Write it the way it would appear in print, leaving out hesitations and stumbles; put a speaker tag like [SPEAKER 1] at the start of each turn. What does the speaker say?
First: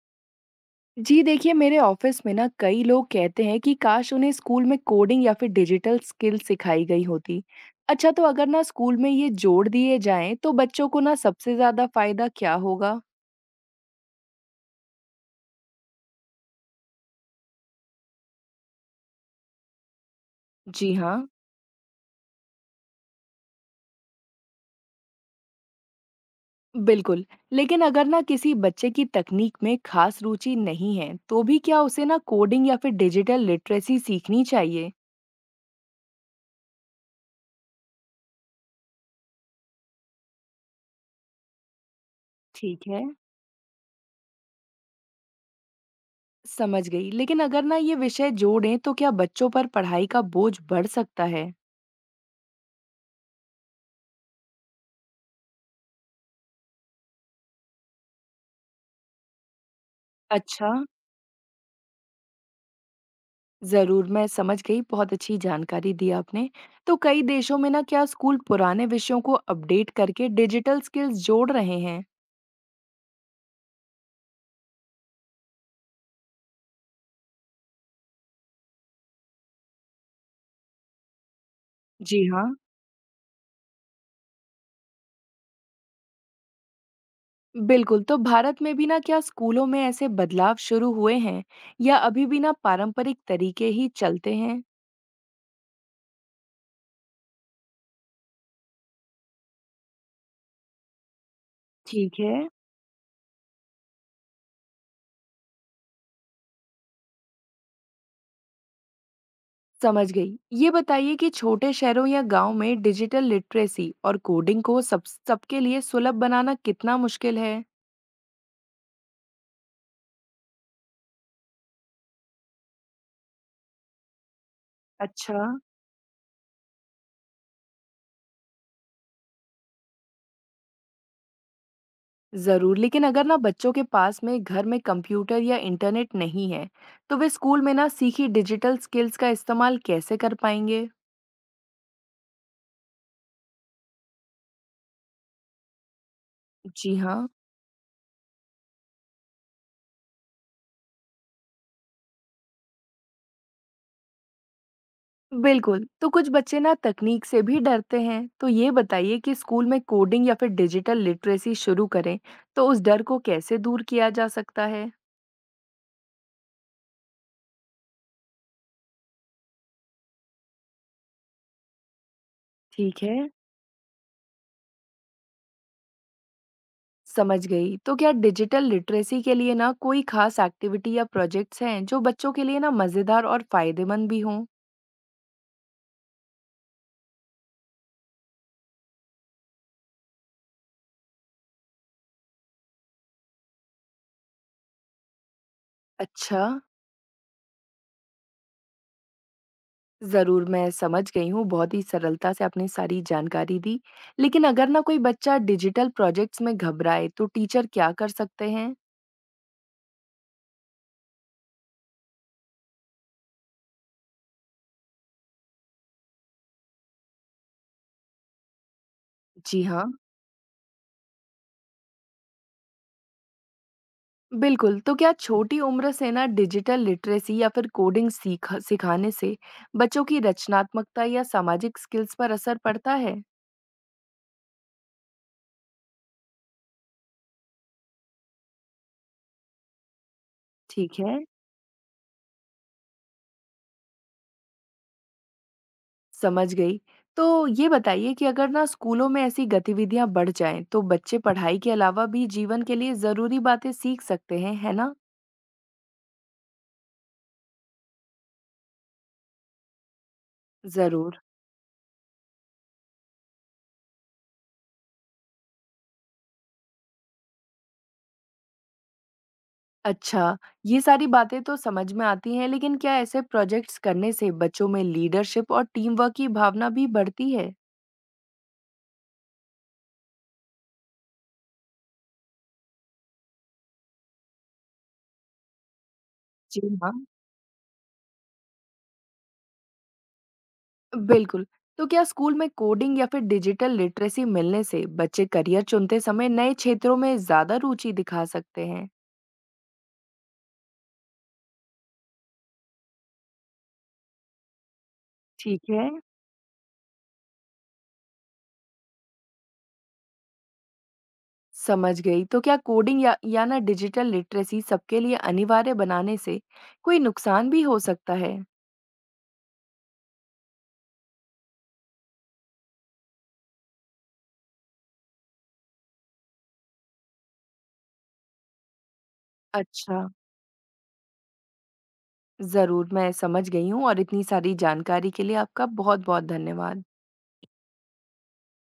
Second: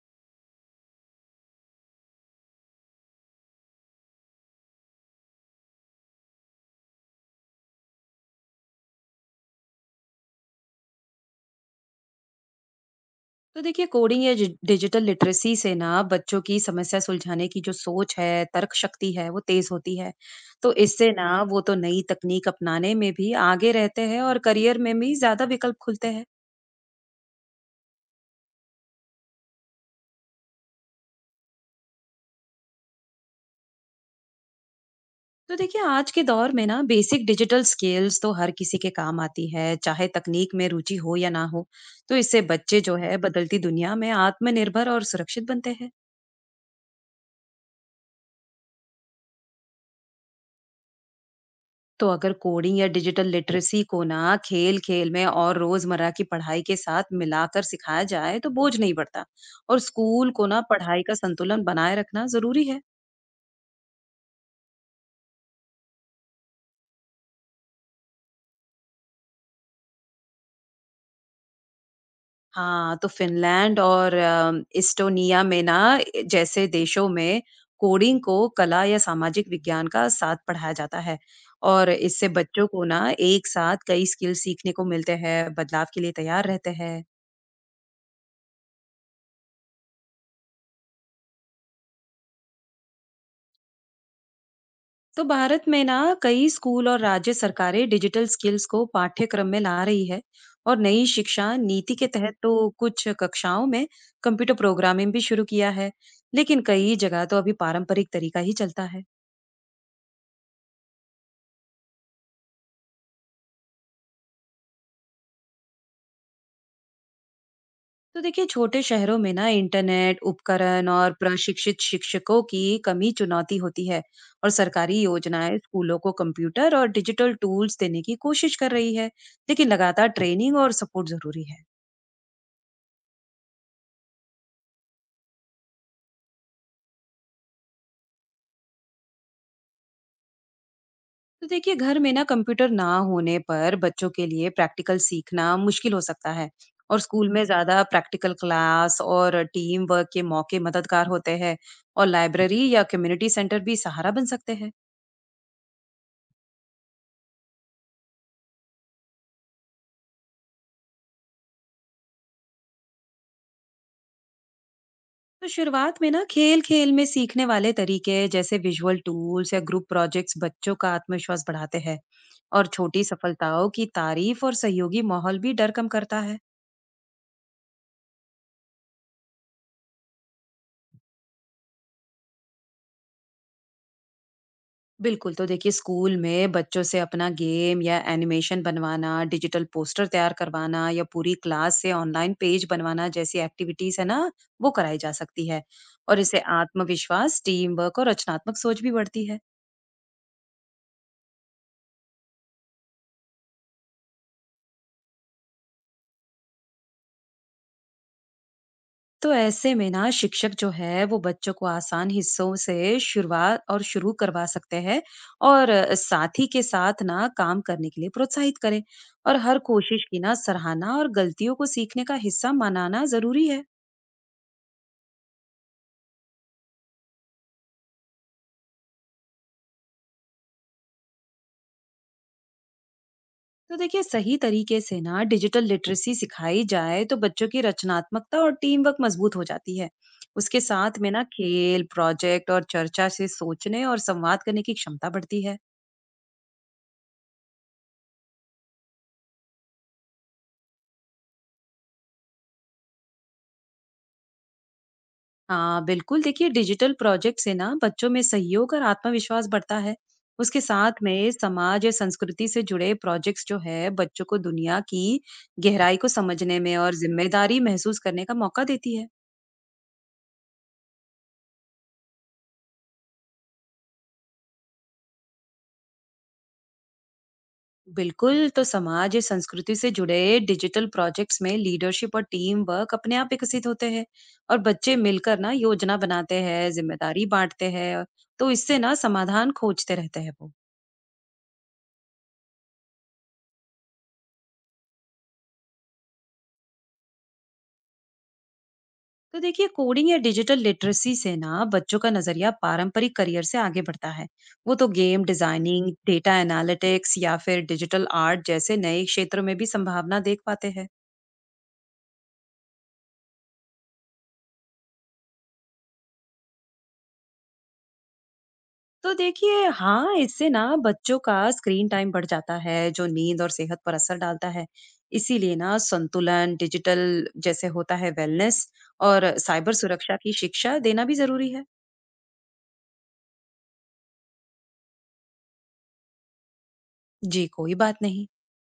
[SPEAKER 1] जी देखिए, मेरे ऑफिस में ना कई लोग कहते हैं कि काश उन्हें स्कूल में कोडिंग या फिर डिजिटल स्किल सिखाई गई होती। अच्छा, तो अगर ना स्कूल में ये जोड़ दिए जाएं तो बच्चों को ना सबसे ज्यादा फायदा क्या होगा?
[SPEAKER 2] तो देखिए कोडिंग या डिजिटल लिटरेसी से ना बच्चों की समस्या सुलझाने की जो सोच है तर्क शक्ति है वो तेज होती है। तो
[SPEAKER 1] जी
[SPEAKER 2] इससे
[SPEAKER 1] हाँ।
[SPEAKER 2] ना वो तो नई तकनीक अपनाने में भी आगे रहते हैं और करियर में भी ज्यादा विकल्प खुलते हैं।
[SPEAKER 1] बिल्कुल। लेकिन अगर ना किसी बच्चे की तकनीक में खास रुचि नहीं है तो भी क्या उसे ना कोडिंग या फिर डिजिटल लिटरेसी सीखनी चाहिए?
[SPEAKER 2] तो देखिए आज के दौर में ना बेसिक डिजिटल स्किल्स तो हर किसी के काम आती है, चाहे तकनीक में रुचि हो या ना हो। तो इससे बच्चे
[SPEAKER 1] ठीक
[SPEAKER 2] जो
[SPEAKER 1] है।
[SPEAKER 2] है बदलती दुनिया में आत्मनिर्भर और सुरक्षित बनते हैं।
[SPEAKER 1] समझ गई। लेकिन अगर ना ये विषय जोड़ें तो क्या बच्चों पर पढ़ाई का बोझ बढ़ सकता है?
[SPEAKER 2] तो अगर कोडिंग या डिजिटल लिटरेसी को ना खेल खेल में और रोजमर्रा की पढ़ाई के साथ मिलाकर सिखाया जाए तो बोझ नहीं बढ़ता। और स्कूल को ना
[SPEAKER 1] अच्छा।
[SPEAKER 2] पढ़ाई का संतुलन बनाए रखना जरूरी है।
[SPEAKER 1] ज़रूर, मैं समझ गई, बहुत अच्छी जानकारी दी आपने। तो कई देशों में ना क्या स्कूल पुराने विषयों को अपडेट करके डिजिटल स्किल्स जोड़ रहे हैं?
[SPEAKER 2] हाँ, तो फिनलैंड और इस्टोनिया में ना जैसे देशों में कोडिंग को कला या सामाजिक विज्ञान का साथ पढ़ाया जाता है। और
[SPEAKER 1] जी
[SPEAKER 2] इससे
[SPEAKER 1] हाँ,
[SPEAKER 2] बच्चों को ना एक साथ कई स्किल सीखने को मिलते हैं, बदलाव के लिए तैयार रहते हैं।
[SPEAKER 1] बिल्कुल, तो भारत में भी ना क्या स्कूलों में ऐसे बदलाव शुरू हुए हैं या अभी भी ना पारंपरिक तरीके ही चलते हैं?
[SPEAKER 2] तो भारत में ना कई स्कूल और राज्य सरकारें डिजिटल स्किल्स को पाठ्यक्रम में ला रही है। और नई शिक्षा नीति के
[SPEAKER 1] ठीक है।
[SPEAKER 2] तहत तो कुछ कक्षाओं में कंप्यूटर प्रोग्रामिंग भी शुरू किया है। लेकिन कई जगह तो अभी पारंपरिक तरीका ही चलता है।
[SPEAKER 1] समझ गई। ये बताइए कि छोटे शहरों या गांव में डिजिटल लिटरेसी और कोडिंग को सब सबके लिए सुलभ बनाना कितना मुश्किल है?
[SPEAKER 2] तो देखिए छोटे शहरों में ना इंटरनेट उपकरण और प्रशिक्षित शिक्षकों की कमी चुनौती होती है। और सरकारी
[SPEAKER 1] अच्छा।
[SPEAKER 2] योजनाएं स्कूलों को कंप्यूटर और डिजिटल टूल्स देने की कोशिश कर रही है। लेकिन लगातार ट्रेनिंग और सपोर्ट जरूरी है।
[SPEAKER 1] ज़रूर, लेकिन अगर ना बच्चों के पास में घर में कंप्यूटर या इंटरनेट नहीं है तो वे स्कूल में ना सीखी डिजिटल स्किल्स का इस्तेमाल कैसे कर पाएंगे?
[SPEAKER 2] तो देखिए घर में ना कंप्यूटर ना होने पर बच्चों के लिए प्रैक्टिकल सीखना मुश्किल हो सकता है।
[SPEAKER 1] जी
[SPEAKER 2] और
[SPEAKER 1] हाँ।
[SPEAKER 2] स्कूल में ज्यादा प्रैक्टिकल क्लास और टीम वर्क के मौके मददगार होते हैं। और लाइब्रेरी या कम्युनिटी सेंटर भी सहारा बन सकते हैं।
[SPEAKER 1] बिल्कुल, तो कुछ बच्चे ना तकनीक से भी डरते हैं। तो ये बताइए कि स्कूल में कोडिंग या फिर डिजिटल लिटरेसी शुरू करें तो उस डर को कैसे दूर किया जा सकता है?
[SPEAKER 2] तो शुरुआत में ना खेल खेल में सीखने वाले तरीके जैसे विजुअल टूल्स या ग्रुप प्रोजेक्ट्स बच्चों का आत्मविश्वास बढ़ाते हैं। और
[SPEAKER 1] ठीक
[SPEAKER 2] छोटी
[SPEAKER 1] है।
[SPEAKER 2] सफलताओं की तारीफ और सहयोगी माहौल भी डर कम करता है।
[SPEAKER 1] समझ गई। तो क्या डिजिटल लिटरेसी के लिए ना कोई खास एक्टिविटी या प्रोजेक्ट्स हैं जो बच्चों के लिए ना मज़ेदार और फायदेमंद भी हों?
[SPEAKER 2] बिल्कुल, तो देखिए स्कूल में बच्चों से अपना गेम या एनिमेशन बनवाना, डिजिटल पोस्टर तैयार करवाना या पूरी क्लास से ऑनलाइन पेज बनवाना जैसी एक्टिविटीज़ है ना, वो कराई जा सकती है। और इससे
[SPEAKER 1] अच्छा।
[SPEAKER 2] आत्मविश्वास, टीम वर्क और रचनात्मक सोच भी बढ़ती है।
[SPEAKER 1] ज़रूर, मैं समझ गई हूँ, बहुत ही सरलता से आपने सारी जानकारी दी। लेकिन अगर ना कोई बच्चा डिजिटल प्रोजेक्ट्स में घबराए, तो टीचर क्या कर सकते हैं?
[SPEAKER 2] तो ऐसे में ना शिक्षक जो है वो बच्चों को आसान हिस्सों से शुरुआत और शुरू करवा सकते हैं। और साथी के साथ ना काम करने के लिए प्रोत्साहित करें। और हर
[SPEAKER 1] जी हाँ,
[SPEAKER 2] कोशिश की ना सराहना और गलतियों को सीखने का हिस्सा मनाना ज़रूरी है।
[SPEAKER 1] बिल्कुल, तो क्या छोटी उम्र से ना डिजिटल लिटरेसी या फिर कोडिंग सीखा सिखाने से बच्चों की रचनात्मकता या सामाजिक स्किल्स पर असर पड़ता है?
[SPEAKER 2] तो देखिए सही तरीके से ना डिजिटल लिटरेसी सिखाई जाए तो बच्चों की रचनात्मकता और टीम वर्क मजबूत हो जाती है। उसके
[SPEAKER 1] ठीक
[SPEAKER 2] साथ में
[SPEAKER 1] है,
[SPEAKER 2] ना खेल प्रोजेक्ट और चर्चा से सोचने और संवाद करने की क्षमता बढ़ती है।
[SPEAKER 1] समझ गई। तो ये बताइए कि अगर ना स्कूलों में ऐसी गतिविधियां बढ़ जाएं, तो बच्चे पढ़ाई के अलावा भी जीवन के लिए ज़रूरी बातें सीख सकते हैं, है ना?
[SPEAKER 2] हाँ बिल्कुल, देखिए डिजिटल प्रोजेक्ट से ना बच्चों में सहयोग और आत्मविश्वास बढ़ता है। उसके साथ
[SPEAKER 1] ज़रूर।
[SPEAKER 2] में समाज या संस्कृति से जुड़े प्रोजेक्ट्स जो है बच्चों को दुनिया की गहराई को समझने में और जिम्मेदारी महसूस करने का मौका देती है।
[SPEAKER 1] अच्छा, ये सारी बातें तो समझ में आती हैं, लेकिन क्या ऐसे प्रोजेक्ट्स करने से बच्चों में लीडरशिप और टीम वर्क की भावना भी बढ़ती है?
[SPEAKER 2] बिल्कुल, तो समाज या संस्कृति से जुड़े डिजिटल प्रोजेक्ट्स में लीडरशिप और टीम वर्क अपने आप विकसित होते हैं। और बच्चे मिलकर ना योजना बनाते
[SPEAKER 1] जी
[SPEAKER 2] हैं,
[SPEAKER 1] हाँ,
[SPEAKER 2] जिम्मेदारी बांटते हैं, तो इससे ना समाधान खोजते रहते हैं वो।
[SPEAKER 1] बिल्कुल। तो क्या स्कूल में कोडिंग या फिर डिजिटल लिटरेसी मिलने से बच्चे करियर चुनते समय नए क्षेत्रों में ज्यादा रुचि दिखा सकते हैं?
[SPEAKER 2] तो देखिए, कोडिंग या डिजिटल लिटरेसी से ना बच्चों का नजरिया पारंपरिक करियर से आगे बढ़ता है। वो तो गेम
[SPEAKER 1] ठीक है,
[SPEAKER 2] डिजाइनिंग, डेटा एनालिटिक्स या फिर डिजिटल आर्ट जैसे नए क्षेत्रों में भी संभावना देख पाते हैं।
[SPEAKER 1] समझ गई। तो क्या कोडिंग या ना डिजिटल लिटरेसी सबके लिए अनिवार्य बनाने से कोई नुकसान भी हो सकता है?
[SPEAKER 2] तो देखिए हाँ, इससे ना बच्चों का स्क्रीन टाइम बढ़ जाता है, जो नींद और सेहत पर असर डालता है। इसीलिए ना संतुलन, डिजिटल जैसे होता है वेलनेस और साइबर
[SPEAKER 1] अच्छा।
[SPEAKER 2] सुरक्षा की शिक्षा देना भी ज़रूरी है।
[SPEAKER 1] ज़रूर, मैं समझ गई हूँ और इतनी सारी जानकारी के लिए आपका बहुत-बहुत धन्यवाद।
[SPEAKER 2] जी, कोई बात नहीं।